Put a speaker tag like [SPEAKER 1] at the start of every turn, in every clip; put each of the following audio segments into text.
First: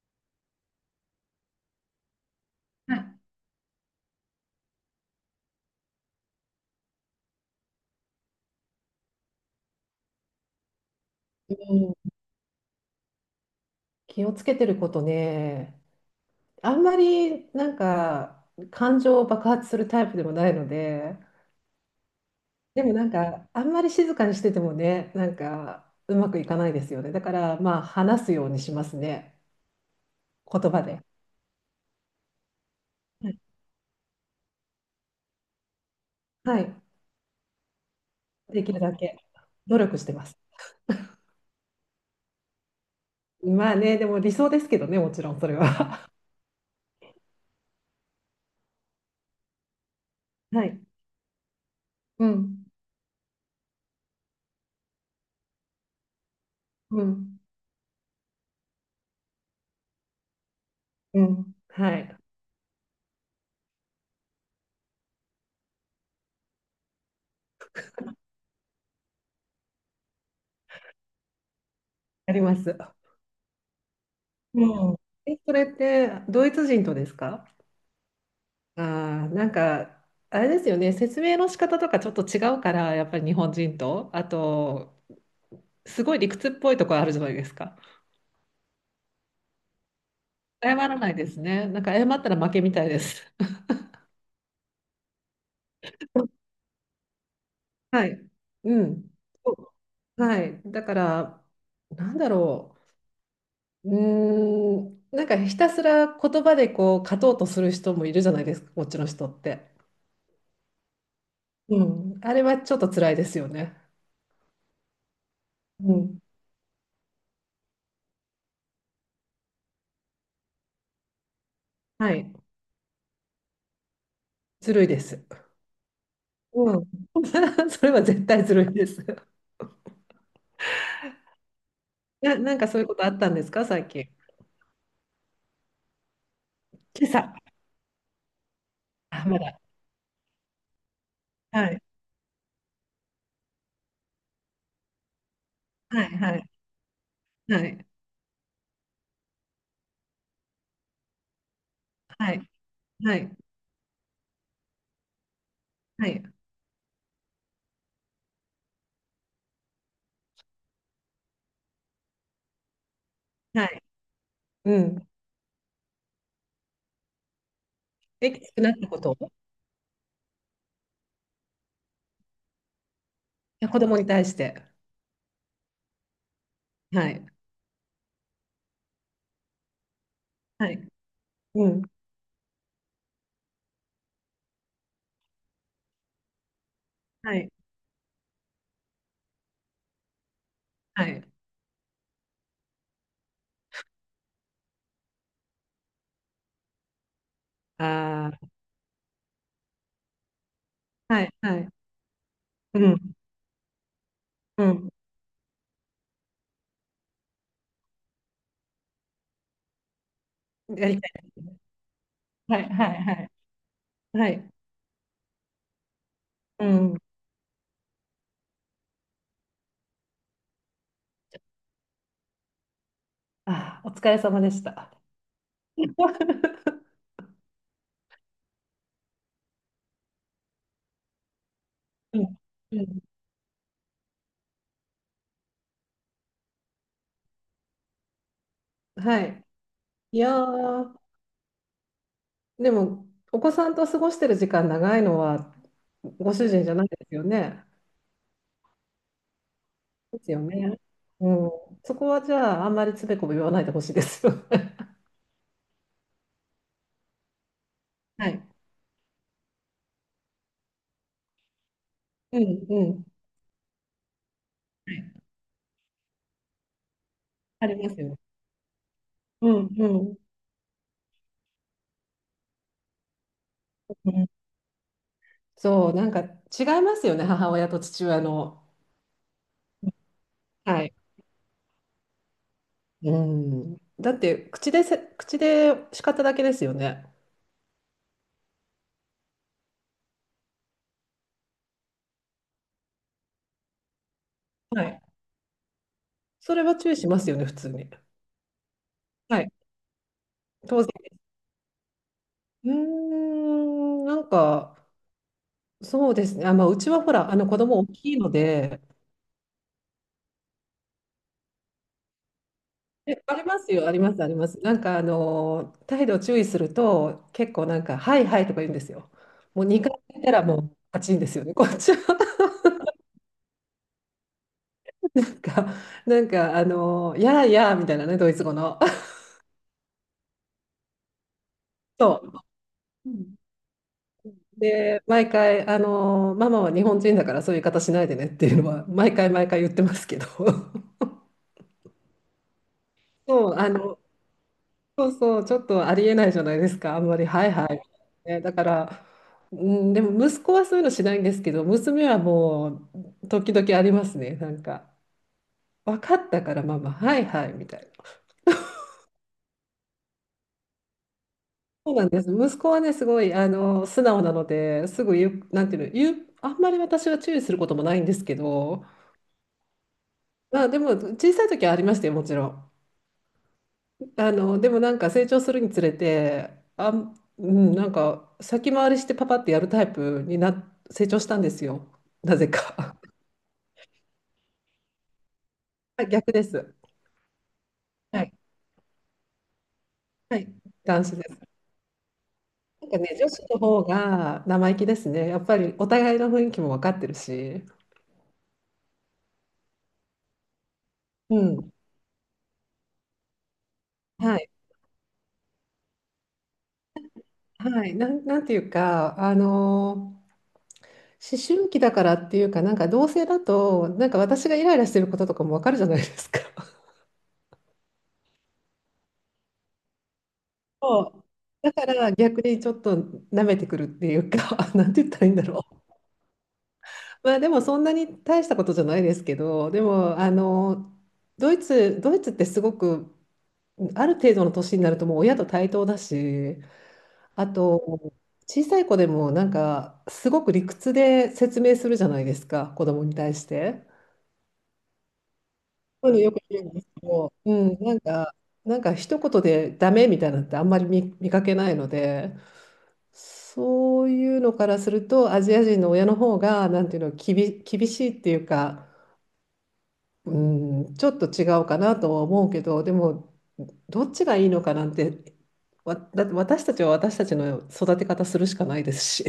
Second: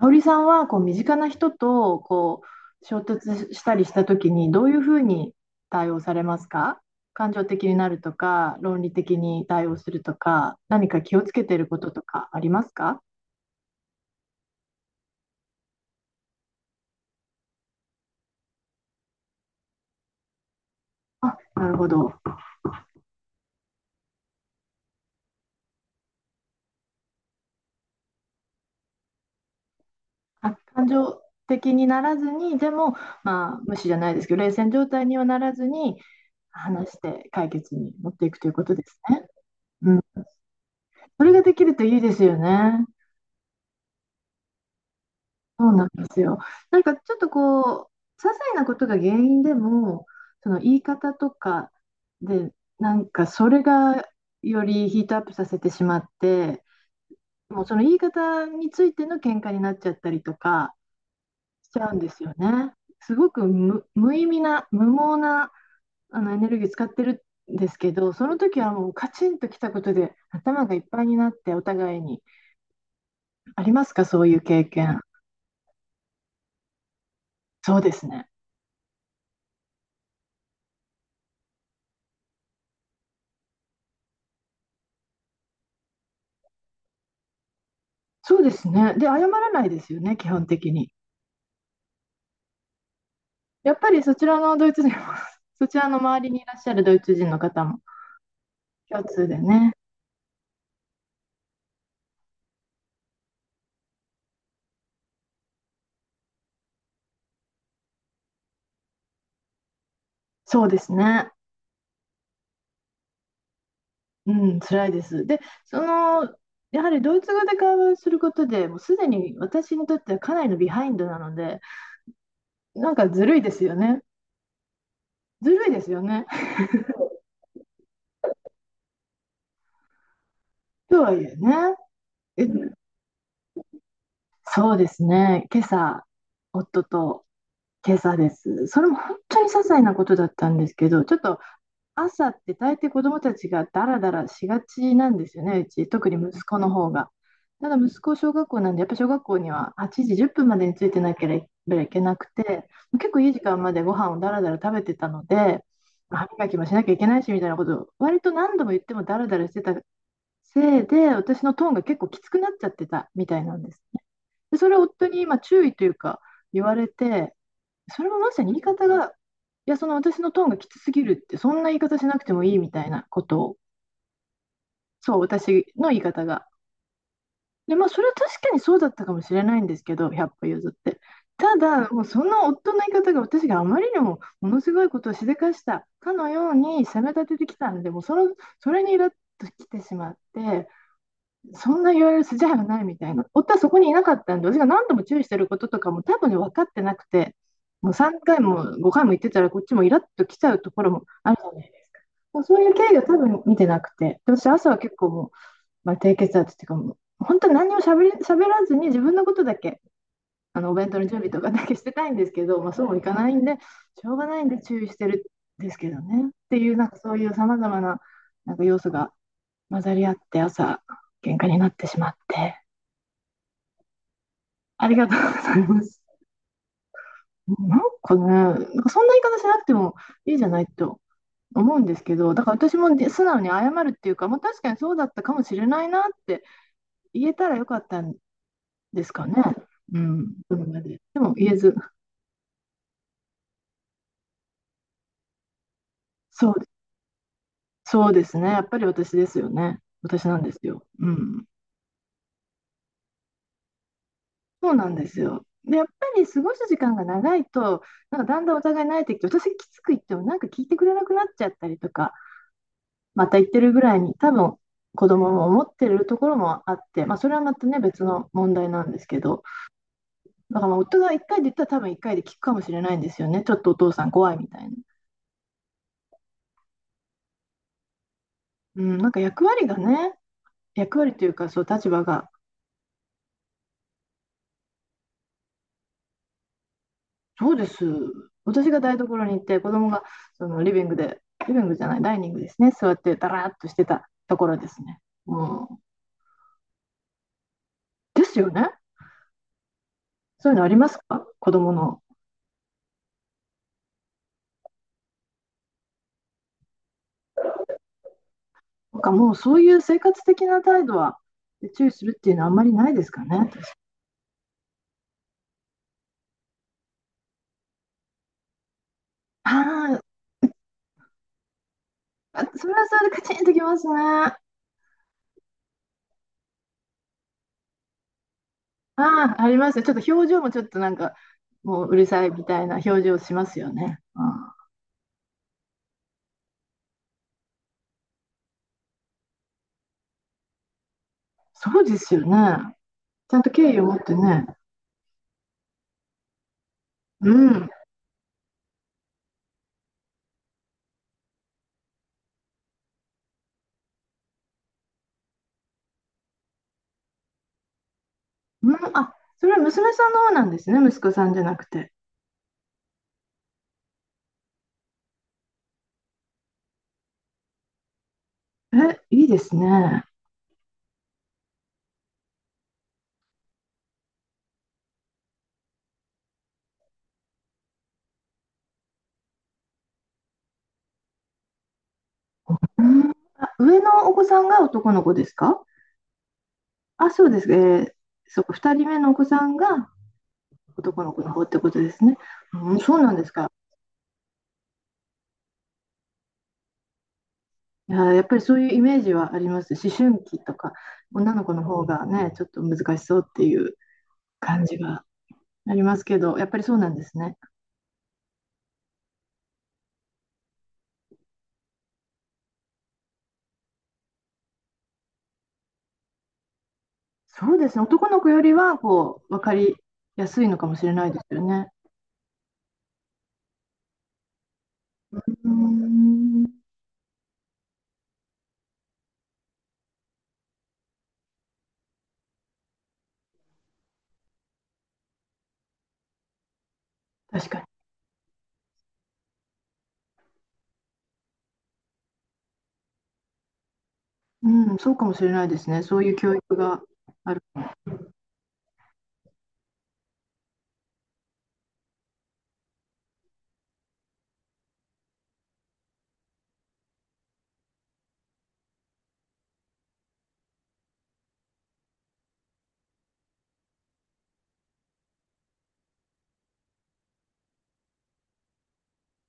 [SPEAKER 1] 香織さんはこう身近な人とこう衝突したりした時にどういうふうに対応されますか。感情的になるとか論理的に対応するとか何か気をつけ
[SPEAKER 2] う
[SPEAKER 1] てることと
[SPEAKER 2] ん。
[SPEAKER 1] かありますか。
[SPEAKER 2] 気をつけてることね、あんまりなんか感情を爆発するタイプでもないので、
[SPEAKER 1] なるほど。
[SPEAKER 2] でもなんかあんまり静かにしててもね、なんかうまくいかないですよね。だからまあ話すようにしますね、
[SPEAKER 1] あ、
[SPEAKER 2] 言葉
[SPEAKER 1] 感
[SPEAKER 2] で。
[SPEAKER 1] 情的にならずにでも、
[SPEAKER 2] はい、
[SPEAKER 1] まあ、無視じゃないですけど冷戦状態にはならずに
[SPEAKER 2] はい、
[SPEAKER 1] 話して解決に持っていくという
[SPEAKER 2] で
[SPEAKER 1] こ
[SPEAKER 2] き
[SPEAKER 1] と
[SPEAKER 2] る
[SPEAKER 1] で
[SPEAKER 2] だ
[SPEAKER 1] す
[SPEAKER 2] け
[SPEAKER 1] ね。
[SPEAKER 2] 努
[SPEAKER 1] う
[SPEAKER 2] 力
[SPEAKER 1] ん、
[SPEAKER 2] してます。
[SPEAKER 1] それができるといいですよね。
[SPEAKER 2] まあね、でも理想ですけどね、もちろんそれ
[SPEAKER 1] そうなんで
[SPEAKER 2] は。
[SPEAKER 1] すよ。なんかちょっとこう、些細なことが原因でも、そ の
[SPEAKER 2] は
[SPEAKER 1] 言
[SPEAKER 2] い。
[SPEAKER 1] い方とか
[SPEAKER 2] う
[SPEAKER 1] で、
[SPEAKER 2] ん、
[SPEAKER 1] なんかそれがよりヒートアップさせてしまって、
[SPEAKER 2] うん、
[SPEAKER 1] もうその言い方についての喧嘩になっちゃったりとか
[SPEAKER 2] うん。
[SPEAKER 1] しちゃう
[SPEAKER 2] は
[SPEAKER 1] んで
[SPEAKER 2] い。
[SPEAKER 1] すよね。すごく無意味な、無謀なあのエネルギー使ってるんですけど、その時はもうカチンときたことで頭がいっぱいになってお互いに、
[SPEAKER 2] あります。
[SPEAKER 1] ありますか、そういう経
[SPEAKER 2] うん。
[SPEAKER 1] 験。
[SPEAKER 2] え、それってドイツ人とですか？
[SPEAKER 1] そうですね。
[SPEAKER 2] ああ、なんか、あれですよね、説明の仕方とかちょっと違うから、やっぱり日本人と、あと、すごい理屈っぽいところあるじゃないですか。
[SPEAKER 1] そうですね。で、謝らないですよね、基本的
[SPEAKER 2] 謝
[SPEAKER 1] に。
[SPEAKER 2] らないですね。なんか謝ったら負けみたいです。
[SPEAKER 1] やっぱりそちらのドイツ人も そちらの周りにいらっしゃるドイツ人の方も
[SPEAKER 2] はい。う
[SPEAKER 1] 共
[SPEAKER 2] ん。
[SPEAKER 1] 通でね。
[SPEAKER 2] そう、はい。だから、なんだろう。うーん、なんかひたすら言葉でこう勝とうとする人もいるじゃないですか、こっちの人って。
[SPEAKER 1] そうですね。
[SPEAKER 2] うん。あれはちょっと辛いですよね。
[SPEAKER 1] うん、辛いです。で、そ
[SPEAKER 2] うん。
[SPEAKER 1] の、やはりドイツ語で会話をすることで、もうすでに私にとってはかなりのビハインドなので、
[SPEAKER 2] はい。
[SPEAKER 1] なんかずるいですよね。
[SPEAKER 2] ずるいです。
[SPEAKER 1] ずるいですよね。
[SPEAKER 2] うん。それは絶対ずるいです。
[SPEAKER 1] とはいえね。
[SPEAKER 2] な、
[SPEAKER 1] え、
[SPEAKER 2] なんかそういうことあったんですか、最近。
[SPEAKER 1] そうですね。今朝、夫
[SPEAKER 2] 今
[SPEAKER 1] と
[SPEAKER 2] 朝。
[SPEAKER 1] 今朝です。それも本
[SPEAKER 2] あ、ま
[SPEAKER 1] 当に些
[SPEAKER 2] だ。
[SPEAKER 1] 細なことだったんですけど、ちょっと
[SPEAKER 2] はい。
[SPEAKER 1] 朝って大抵子供たちがダラダラしがちなんですよね、うち。
[SPEAKER 2] は
[SPEAKER 1] 特
[SPEAKER 2] い。
[SPEAKER 1] に
[SPEAKER 2] は
[SPEAKER 1] 息子
[SPEAKER 2] い。
[SPEAKER 1] の方が。
[SPEAKER 2] は
[SPEAKER 1] ただ
[SPEAKER 2] い。
[SPEAKER 1] 息子小学校なんで、やっぱ小学校には8時10分までについてなければいけなく
[SPEAKER 2] はい。
[SPEAKER 1] て、結
[SPEAKER 2] は
[SPEAKER 1] 構いい
[SPEAKER 2] い。
[SPEAKER 1] 時間までご飯をダラダラ食べてたので、
[SPEAKER 2] はい。
[SPEAKER 1] 歯磨きもしなきゃいけないしみたいなことを割と何度も言ってもダラダラしてたせいで、私のトーンが結構きつくなっちゃってたみたいなん
[SPEAKER 2] は
[SPEAKER 1] です
[SPEAKER 2] い。
[SPEAKER 1] ね。でそれ
[SPEAKER 2] う
[SPEAKER 1] を夫
[SPEAKER 2] ん。
[SPEAKER 1] に今注意というか言われて、それもま
[SPEAKER 2] え、き
[SPEAKER 1] さ
[SPEAKER 2] つ
[SPEAKER 1] に言
[SPEAKER 2] く
[SPEAKER 1] い
[SPEAKER 2] なった
[SPEAKER 1] 方
[SPEAKER 2] こ
[SPEAKER 1] が、い
[SPEAKER 2] とい
[SPEAKER 1] や、その私のトーンがきつすぎるって、そんな言い方しなくてもいいみたいなことを、
[SPEAKER 2] や子供に対して。
[SPEAKER 1] そう、私の言い方が。
[SPEAKER 2] はい。
[SPEAKER 1] で、まあ、それは確かにそうだったかもしれないんですけど、100歩譲
[SPEAKER 2] は
[SPEAKER 1] っ
[SPEAKER 2] い。
[SPEAKER 1] て。た
[SPEAKER 2] うん。
[SPEAKER 1] だ、もうその夫の言い方が私があまりにもものすごいことをしでかしたかのように責め立
[SPEAKER 2] は
[SPEAKER 1] てて
[SPEAKER 2] い。
[SPEAKER 1] きたんで、もうその、それにイラッときてしまって、
[SPEAKER 2] はい。
[SPEAKER 1] そんな言われる筋合いはないみたいな。夫はそこにいなかったんで、私が何度も注意してることとかも多分ね、分かってなくて、もう3
[SPEAKER 2] あ
[SPEAKER 1] 回
[SPEAKER 2] あ。
[SPEAKER 1] も5回も言ってたら、こっちもイラッと来ちゃうところも
[SPEAKER 2] はい。
[SPEAKER 1] あるじゃ
[SPEAKER 2] は
[SPEAKER 1] ない
[SPEAKER 2] い。
[SPEAKER 1] ですか。そういう
[SPEAKER 2] う
[SPEAKER 1] 経緯を
[SPEAKER 2] ん。
[SPEAKER 1] 多分見てなくて、私、
[SPEAKER 2] う
[SPEAKER 1] 朝は
[SPEAKER 2] ん。
[SPEAKER 1] 結構もう、まあ、低血圧っていうかもう、本当に何もしゃべり、しゃべらずに自分のことだけ、あのお弁
[SPEAKER 2] や
[SPEAKER 1] 当
[SPEAKER 2] り
[SPEAKER 1] の
[SPEAKER 2] た
[SPEAKER 1] 準備
[SPEAKER 2] い。
[SPEAKER 1] とかだけしてたいんですけ
[SPEAKER 2] は
[SPEAKER 1] ど、
[SPEAKER 2] い。
[SPEAKER 1] まあ、そう
[SPEAKER 2] は
[SPEAKER 1] もい
[SPEAKER 2] い。は
[SPEAKER 1] かな
[SPEAKER 2] い。
[SPEAKER 1] いんで、しょうが
[SPEAKER 2] は
[SPEAKER 1] ないん
[SPEAKER 2] い。
[SPEAKER 1] で注意してるんですけどね。って
[SPEAKER 2] う
[SPEAKER 1] いう、なん
[SPEAKER 2] ん。
[SPEAKER 1] かそういうさまざまな、なんか要素が混ざり合って、朝、喧嘩になってしまって。
[SPEAKER 2] ああ、お疲れ様でし
[SPEAKER 1] あ
[SPEAKER 2] た。
[SPEAKER 1] りがとうございます。なんかね、なんかそんな言い方しなくてもいいじゃないと思うんですけ
[SPEAKER 2] う
[SPEAKER 1] ど、
[SPEAKER 2] ん。
[SPEAKER 1] だから
[SPEAKER 2] う
[SPEAKER 1] 私も
[SPEAKER 2] ん。
[SPEAKER 1] で素直に謝るっていうか、もう確かにそうだったかもしれないなって言えたらよかったんです
[SPEAKER 2] は
[SPEAKER 1] かね。
[SPEAKER 2] い。
[SPEAKER 1] う
[SPEAKER 2] いや
[SPEAKER 1] ん、それま
[SPEAKER 2] ー、
[SPEAKER 1] で。でも言えず、
[SPEAKER 2] でも、お子さんと過ごしてる時間長いのは、ご
[SPEAKER 1] そ
[SPEAKER 2] 主
[SPEAKER 1] う、
[SPEAKER 2] 人じゃないですよね。
[SPEAKER 1] そうですね。やっぱり私ですよね。
[SPEAKER 2] で
[SPEAKER 1] 私
[SPEAKER 2] す
[SPEAKER 1] な
[SPEAKER 2] よ
[SPEAKER 1] んです
[SPEAKER 2] ね。
[SPEAKER 1] よ。う
[SPEAKER 2] う
[SPEAKER 1] ん、
[SPEAKER 2] ん。そこはじゃあ、あんまりつべこべ言わないでほしいですよ
[SPEAKER 1] そ
[SPEAKER 2] ね。
[SPEAKER 1] うなんですよ。で、やっぱり過ごす時間が長いと、なん
[SPEAKER 2] は
[SPEAKER 1] かだん
[SPEAKER 2] い。
[SPEAKER 1] だんお互い慣れてきて、私きつく言ってもなんか聞いてくれなくなっちゃったりとか、
[SPEAKER 2] うんうん。
[SPEAKER 1] また言ってるぐらいに多分子供も思ってるところもあって、まあ、それはまた
[SPEAKER 2] あり
[SPEAKER 1] ね
[SPEAKER 2] ます
[SPEAKER 1] 別
[SPEAKER 2] よ。
[SPEAKER 1] の問題なんですけど、
[SPEAKER 2] うんうん。
[SPEAKER 1] だからまあ夫が一回で言ったら多分一回で聞くかもしれないんですよね。ちょっとお父さん
[SPEAKER 2] うん、
[SPEAKER 1] 怖いみたいな、
[SPEAKER 2] そう、なんか違いますよね、母親と父親の。
[SPEAKER 1] うん、なんか役割がね、
[SPEAKER 2] はい。
[SPEAKER 1] 役割というかそう立場が、
[SPEAKER 2] うん。だって、口で叱っただけですよね。
[SPEAKER 1] そうです。私が台所に行って子供がそのリビングで、リビングじゃないダイニングですね、座ってダラーっとしてたところです
[SPEAKER 2] は
[SPEAKER 1] ね、
[SPEAKER 2] い。
[SPEAKER 1] うん、
[SPEAKER 2] それは注意しますよね、普通に。
[SPEAKER 1] ですよね。
[SPEAKER 2] はい。
[SPEAKER 1] そういうのあり
[SPEAKER 2] 当
[SPEAKER 1] ま
[SPEAKER 2] 然。
[SPEAKER 1] すか、子供の。
[SPEAKER 2] うーん、なんか、そうですね。あ、まあ、うちはほら、あの子供大きいので、
[SPEAKER 1] なんかもうそういう生活的な態度は注意するっていうのはあんまりないです
[SPEAKER 2] え、
[SPEAKER 1] か
[SPEAKER 2] あり
[SPEAKER 1] ね。
[SPEAKER 2] ますよ、あります、あります。なんか、あの、態度を注意すると、結構なんか、はいはいとか言うんですよ。もう2
[SPEAKER 1] あ
[SPEAKER 2] 回言ったらもう、パチンですよね。こっちは
[SPEAKER 1] あ、それはそれでカチンときますね。あ
[SPEAKER 2] なんか、なんか、あの、やあやあみたいなね、ドイツ語の。
[SPEAKER 1] あ、ありますね。ちょっと表情もちょっとなんか、もうう る
[SPEAKER 2] そ
[SPEAKER 1] さいみたいな表
[SPEAKER 2] う。う
[SPEAKER 1] 情し
[SPEAKER 2] ん
[SPEAKER 1] ますよね。ああ、
[SPEAKER 2] で、毎回、あの、ママは日本人だからそういう言い方しないでねっていうのは、毎回毎回言ってますけど。
[SPEAKER 1] そうですよね。ちゃんと
[SPEAKER 2] そう、あ
[SPEAKER 1] 敬意を持
[SPEAKER 2] の、
[SPEAKER 1] ってね。
[SPEAKER 2] そうそう、ちょっとありえないじゃないですか、あんまり、
[SPEAKER 1] う
[SPEAKER 2] はいは
[SPEAKER 1] ん。
[SPEAKER 2] い。ね、だから、うん、でも息子はそういうのしないんですけど、娘はもう、時々ありますね、なんか、分かったから、ママ、はいはいみたいな。
[SPEAKER 1] うん、あ、それは娘さんの方なんですね。息子さんじゃなくて。
[SPEAKER 2] そうなんです、息子はね、すごいあの素直なので、すぐ言う、なんていうの、言う、あんまり私は注意することもないんですけど、
[SPEAKER 1] え、いいですね。
[SPEAKER 2] まあ、でも、小さい時はありましたよ、もちろん。あの、でもなんか成長するにつれて、なんか先回りしてパパってやるタイプに成長したんですよ。なぜ
[SPEAKER 1] う
[SPEAKER 2] か。
[SPEAKER 1] ん、あ、上のお子さんが男の子ですか。
[SPEAKER 2] あ、逆です。
[SPEAKER 1] あ、そうです。えー、
[SPEAKER 2] はい。
[SPEAKER 1] そうか、2人目のお子さんが
[SPEAKER 2] はい。
[SPEAKER 1] 男
[SPEAKER 2] 男
[SPEAKER 1] の
[SPEAKER 2] 子
[SPEAKER 1] 子
[SPEAKER 2] で
[SPEAKER 1] の
[SPEAKER 2] す。
[SPEAKER 1] 方ってことですね。うん、
[SPEAKER 2] なん
[SPEAKER 1] そ
[SPEAKER 2] か
[SPEAKER 1] うなん
[SPEAKER 2] ね、
[SPEAKER 1] で
[SPEAKER 2] 女
[SPEAKER 1] す
[SPEAKER 2] 子
[SPEAKER 1] か。
[SPEAKER 2] の方が生意気ですね。やっぱりお互いの雰囲気も分かってるし。
[SPEAKER 1] いや、やっぱりそういうイメージはあります。思春期とか、女
[SPEAKER 2] う
[SPEAKER 1] の子の
[SPEAKER 2] ん。
[SPEAKER 1] 方がね、ちょっと難しそうっていう
[SPEAKER 2] はい。
[SPEAKER 1] 感じがありますけど、やっぱりそうなんですね。
[SPEAKER 2] はい。なんていうか、思春期だからっていうか、なんか同性だと、なんか私がイライラしてることとかも分かるじゃないですか。
[SPEAKER 1] そうですね。男の子よりは、こう、分かりやすいのかもしれない
[SPEAKER 2] そ
[SPEAKER 1] で
[SPEAKER 2] う、
[SPEAKER 1] すよね。
[SPEAKER 2] だから逆にちょっと舐めてくるっていうか なんて言ったらい
[SPEAKER 1] う
[SPEAKER 2] いんだ
[SPEAKER 1] ー
[SPEAKER 2] ろう。
[SPEAKER 1] ん、
[SPEAKER 2] まあでもそんなに大したことじゃないですけど、でもあのドイツってすごくある程度の年になるともう親と対等だし、あ
[SPEAKER 1] 確かに。
[SPEAKER 2] と小さい子でもなんかすごく理屈で説明するじゃないですか、子供に対して。
[SPEAKER 1] うん、そうかもしれないですね。そう
[SPEAKER 2] そ
[SPEAKER 1] い
[SPEAKER 2] ういう
[SPEAKER 1] う
[SPEAKER 2] のよ
[SPEAKER 1] 教
[SPEAKER 2] く
[SPEAKER 1] 育
[SPEAKER 2] 言うんで
[SPEAKER 1] が
[SPEAKER 2] すけど、
[SPEAKER 1] ある。
[SPEAKER 2] うん、なんか、なんか一言でダメみたいなのってあんまり見かけないので。そういうのからすると、アジア人の親の方が、なんていうの、厳しいっていうか、うん、ちょっと違うかなとは思うけど、でも、どっちがいいのかなんて、だって私たちは私たちの育て方するしかないですし。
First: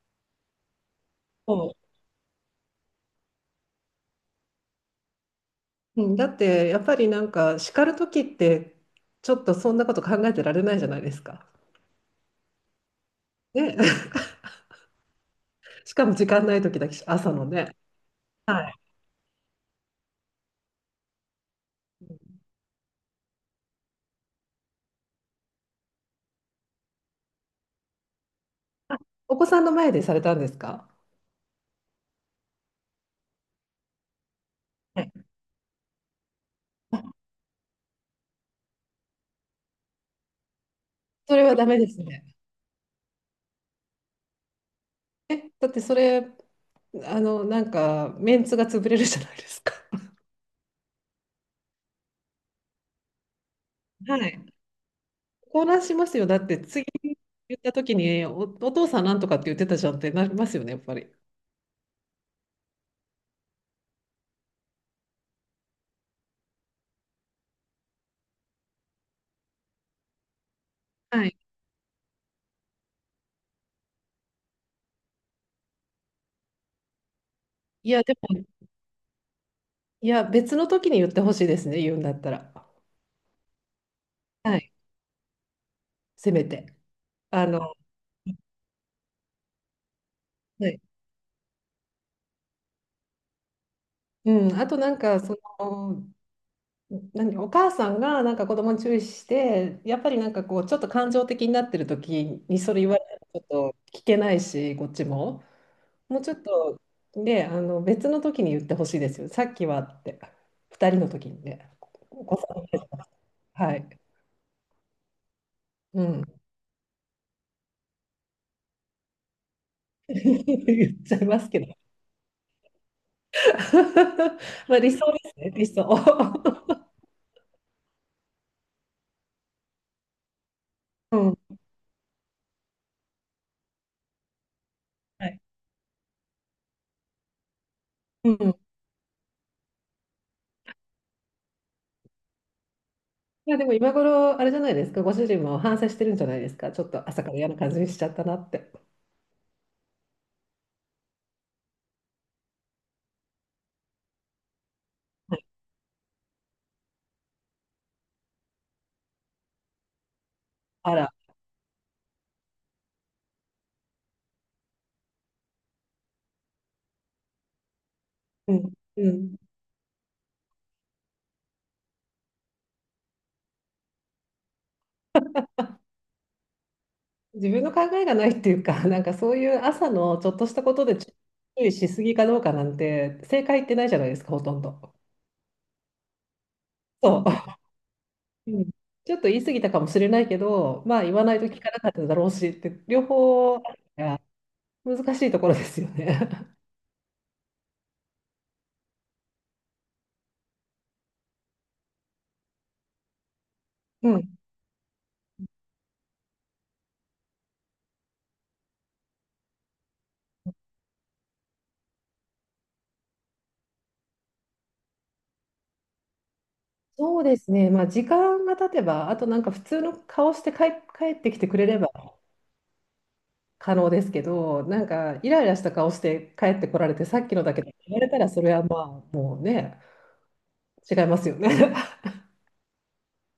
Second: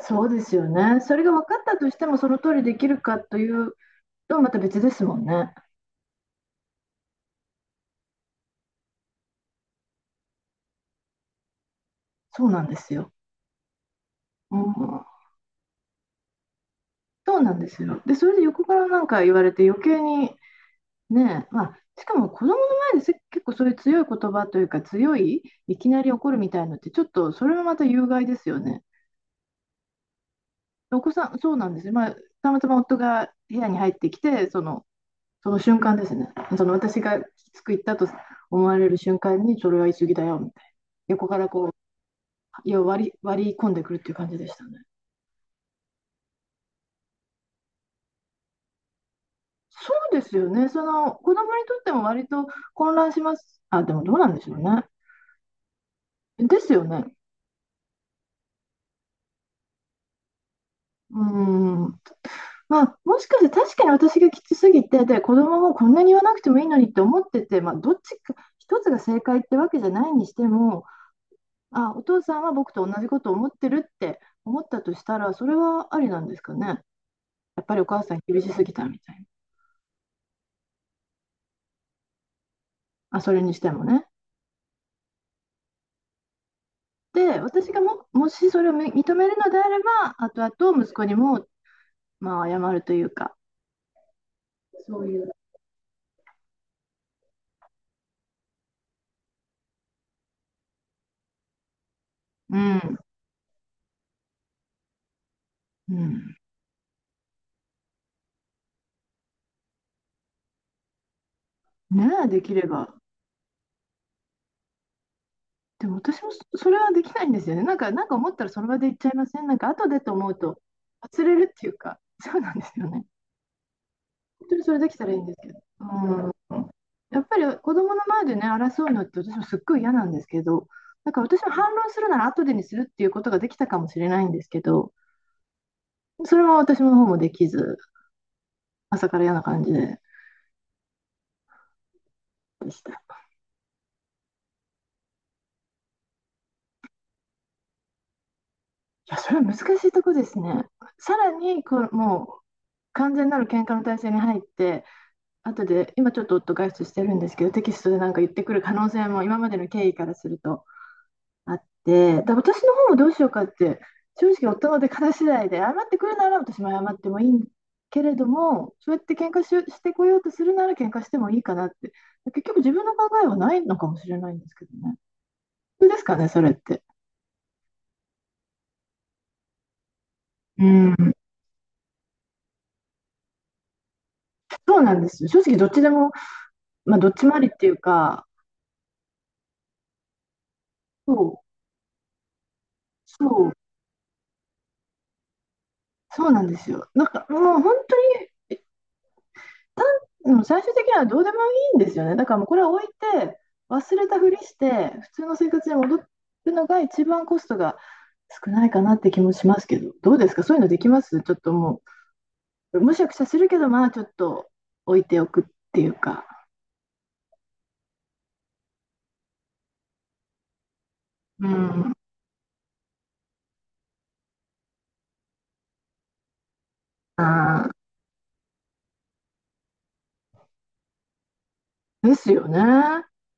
[SPEAKER 1] そうですよね。それが分かったとしても、その通りできるかというと、また別ですもんね。
[SPEAKER 2] うん。だって、やっぱりなんか、叱る時って、ちょっとそんなこと考えてられないじゃないですか。
[SPEAKER 1] そうなんですよ。
[SPEAKER 2] ね。
[SPEAKER 1] うん、
[SPEAKER 2] しかも時間ない時だし、朝
[SPEAKER 1] そう
[SPEAKER 2] の
[SPEAKER 1] なんで
[SPEAKER 2] ね。
[SPEAKER 1] すよ。で、それで横
[SPEAKER 2] は
[SPEAKER 1] か
[SPEAKER 2] い。
[SPEAKER 1] らなんか言われて余計にね、まあ、しかも子供の前で結構そういう強い言葉というか強い、いきなり怒るみたいのってちょっとそれもまた有害ですよね。
[SPEAKER 2] あ、お子さんの前でされたんですか
[SPEAKER 1] お子さん、そうなんですよ。まあ、たまたま夫が部屋に入ってきて、その、
[SPEAKER 2] はい
[SPEAKER 1] その瞬間ですね。その私がきつく言ったと思われる瞬間にそれは言い過ぎだよみたいな。横
[SPEAKER 2] そ
[SPEAKER 1] か
[SPEAKER 2] れ
[SPEAKER 1] ら
[SPEAKER 2] は
[SPEAKER 1] こ
[SPEAKER 2] ダ
[SPEAKER 1] う、
[SPEAKER 2] メですね。
[SPEAKER 1] 割り込んでくるっていう感じでしたね。
[SPEAKER 2] え、だってそれ、あの、なんか、メンツが潰れるじゃないですか。
[SPEAKER 1] そうですよね。その子供にとっても割と混乱します。あ、でもどう
[SPEAKER 2] は
[SPEAKER 1] なんでしょ
[SPEAKER 2] い。
[SPEAKER 1] うね。
[SPEAKER 2] 混乱しますよ。だっ
[SPEAKER 1] で
[SPEAKER 2] て、
[SPEAKER 1] すよ
[SPEAKER 2] 次
[SPEAKER 1] ね。
[SPEAKER 2] 言った時にお父さんなんとかって言ってたじゃんってなりますよね、やっぱり。
[SPEAKER 1] うーん。まあ、もしかして確かに私がきつすぎて、で、子供もこんなに言わなくてもいいのにって思ってて、まあ、どっちか、一つが正解ってわけじゃないにしても、
[SPEAKER 2] はい。
[SPEAKER 1] あ、お父さんは僕と同じことを思ってるって思ったとしたら、それはありなんですかね。やっぱりお
[SPEAKER 2] いや、
[SPEAKER 1] 母
[SPEAKER 2] で
[SPEAKER 1] さん
[SPEAKER 2] も、
[SPEAKER 1] 厳しすぎたみたいな。
[SPEAKER 2] いや、別の時に言ってほしいですね、言うんだったら。
[SPEAKER 1] あ、それにしてもね。
[SPEAKER 2] はい。せめて。
[SPEAKER 1] で、
[SPEAKER 2] あ
[SPEAKER 1] 私
[SPEAKER 2] の、
[SPEAKER 1] がもしそれを認めるのであれば、後
[SPEAKER 2] はい。
[SPEAKER 1] 々息子にも、まあ、謝るというか、
[SPEAKER 2] うん、あとな
[SPEAKER 1] そ
[SPEAKER 2] ん
[SPEAKER 1] う
[SPEAKER 2] か、
[SPEAKER 1] いう。
[SPEAKER 2] その、何、お母さんがなんか子供に注意して、やっぱりなんかこう、ちょっと感情的になってる時
[SPEAKER 1] う
[SPEAKER 2] にそれ言わ
[SPEAKER 1] ん。
[SPEAKER 2] れたらちょっと聞けないし、こっちも。
[SPEAKER 1] う
[SPEAKER 2] もうちょ
[SPEAKER 1] ん。
[SPEAKER 2] っとね、あの別の時に言ってほしいですよ。さっきはって、2人の時にね、
[SPEAKER 1] ね
[SPEAKER 2] お
[SPEAKER 1] え、
[SPEAKER 2] 子
[SPEAKER 1] でき
[SPEAKER 2] さ
[SPEAKER 1] れ
[SPEAKER 2] ん、
[SPEAKER 1] ば。
[SPEAKER 2] はい、
[SPEAKER 1] でも
[SPEAKER 2] う
[SPEAKER 1] 私
[SPEAKER 2] ん、
[SPEAKER 1] もそれはできないんですよね。なんか、なんか思ったらその場で言っちゃいません。なんか後で と思うと
[SPEAKER 2] 言っちゃ
[SPEAKER 1] 忘
[SPEAKER 2] い
[SPEAKER 1] れ
[SPEAKER 2] ます
[SPEAKER 1] るっ
[SPEAKER 2] け
[SPEAKER 1] て
[SPEAKER 2] ど、
[SPEAKER 1] い うか、そうなんですよね。本当にそ
[SPEAKER 2] ま
[SPEAKER 1] れ
[SPEAKER 2] あ
[SPEAKER 1] で
[SPEAKER 2] 理
[SPEAKER 1] き
[SPEAKER 2] 想
[SPEAKER 1] たらいいん
[SPEAKER 2] で
[SPEAKER 1] で
[SPEAKER 2] す
[SPEAKER 1] すけ
[SPEAKER 2] ね、
[SPEAKER 1] ど。
[SPEAKER 2] 理想。
[SPEAKER 1] うん、 やっぱり子供の前でね、争うのって私もすっごい嫌なんですけど、なん
[SPEAKER 2] う
[SPEAKER 1] か
[SPEAKER 2] ん、
[SPEAKER 1] 私も反論するなら後でにするっていうことができたかもしれないんですけど、
[SPEAKER 2] はい、
[SPEAKER 1] それは私の方もできず、
[SPEAKER 2] うん。
[SPEAKER 1] 朝から嫌な感じでした。い
[SPEAKER 2] いやでも今頃、あれじゃないですか、ご主人も反省してるんじゃないですか、ちょっと朝から嫌な感じにしちゃったなって。
[SPEAKER 1] や、それは難しいとこですね。さらにこう、もう完全なる喧嘩の体制に入って、
[SPEAKER 2] はい。
[SPEAKER 1] 後で、今ちょっと夫外出してるんですけど、テキストでなんか言ってくる可能性も今までの経緯からすると
[SPEAKER 2] あら、
[SPEAKER 1] あって、だ私の方もどうしようかって、正直夫の出方次第で、謝ってくるなら私も謝ってもいいけれど
[SPEAKER 2] うん、
[SPEAKER 1] も、そうやっ
[SPEAKER 2] う
[SPEAKER 1] て喧
[SPEAKER 2] ん。
[SPEAKER 1] 嘩し、してこようとするなら喧嘩してもいいかなって、結局自分の考えはないのかもしれないんですけどね。そうですかね、それって。
[SPEAKER 2] 自分の考えがないっていうか、なんかそういう朝のちょっとした
[SPEAKER 1] う
[SPEAKER 2] ことで注
[SPEAKER 1] ん、
[SPEAKER 2] 意しすぎかどうかなんて、正解ってないじゃないですか、ほとん
[SPEAKER 1] そうな
[SPEAKER 2] ど。
[SPEAKER 1] んですよ。正直どっちでも、まあ、どっ
[SPEAKER 2] そ
[SPEAKER 1] ちもありっ
[SPEAKER 2] う、
[SPEAKER 1] ていうか、
[SPEAKER 2] うん。ちょっと言い過ぎたかもしれないけど、まあ
[SPEAKER 1] そ
[SPEAKER 2] 言わな
[SPEAKER 1] う、
[SPEAKER 2] いと聞かなかっただろうしって、両
[SPEAKER 1] そう、
[SPEAKER 2] 方あるから難しいところですよね。
[SPEAKER 1] そうなんで すよ。なんかもうでも最終的にはどうでもいいんですよね。だからもうこれは置いて、忘れ
[SPEAKER 2] う
[SPEAKER 1] た
[SPEAKER 2] ん、
[SPEAKER 1] ふりして、普通の生活に戻るのが一番コストが少ないかなって気もしますけど、どうですかそういうのできますちょっともう、むしゃくしゃするけど、まあちょっと置いておくっていうか。
[SPEAKER 2] そうですね、まあ時間が経てば、あとなんか普通の顔して帰ってきて
[SPEAKER 1] う
[SPEAKER 2] くれれば
[SPEAKER 1] ん。
[SPEAKER 2] 可能ですけど、なんかイライラした顔して帰ってこられて、さっきのだけ
[SPEAKER 1] あ
[SPEAKER 2] ど言われたら、それはまあね、違いますよね。
[SPEAKER 1] ーですよね。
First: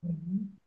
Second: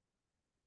[SPEAKER 2] うん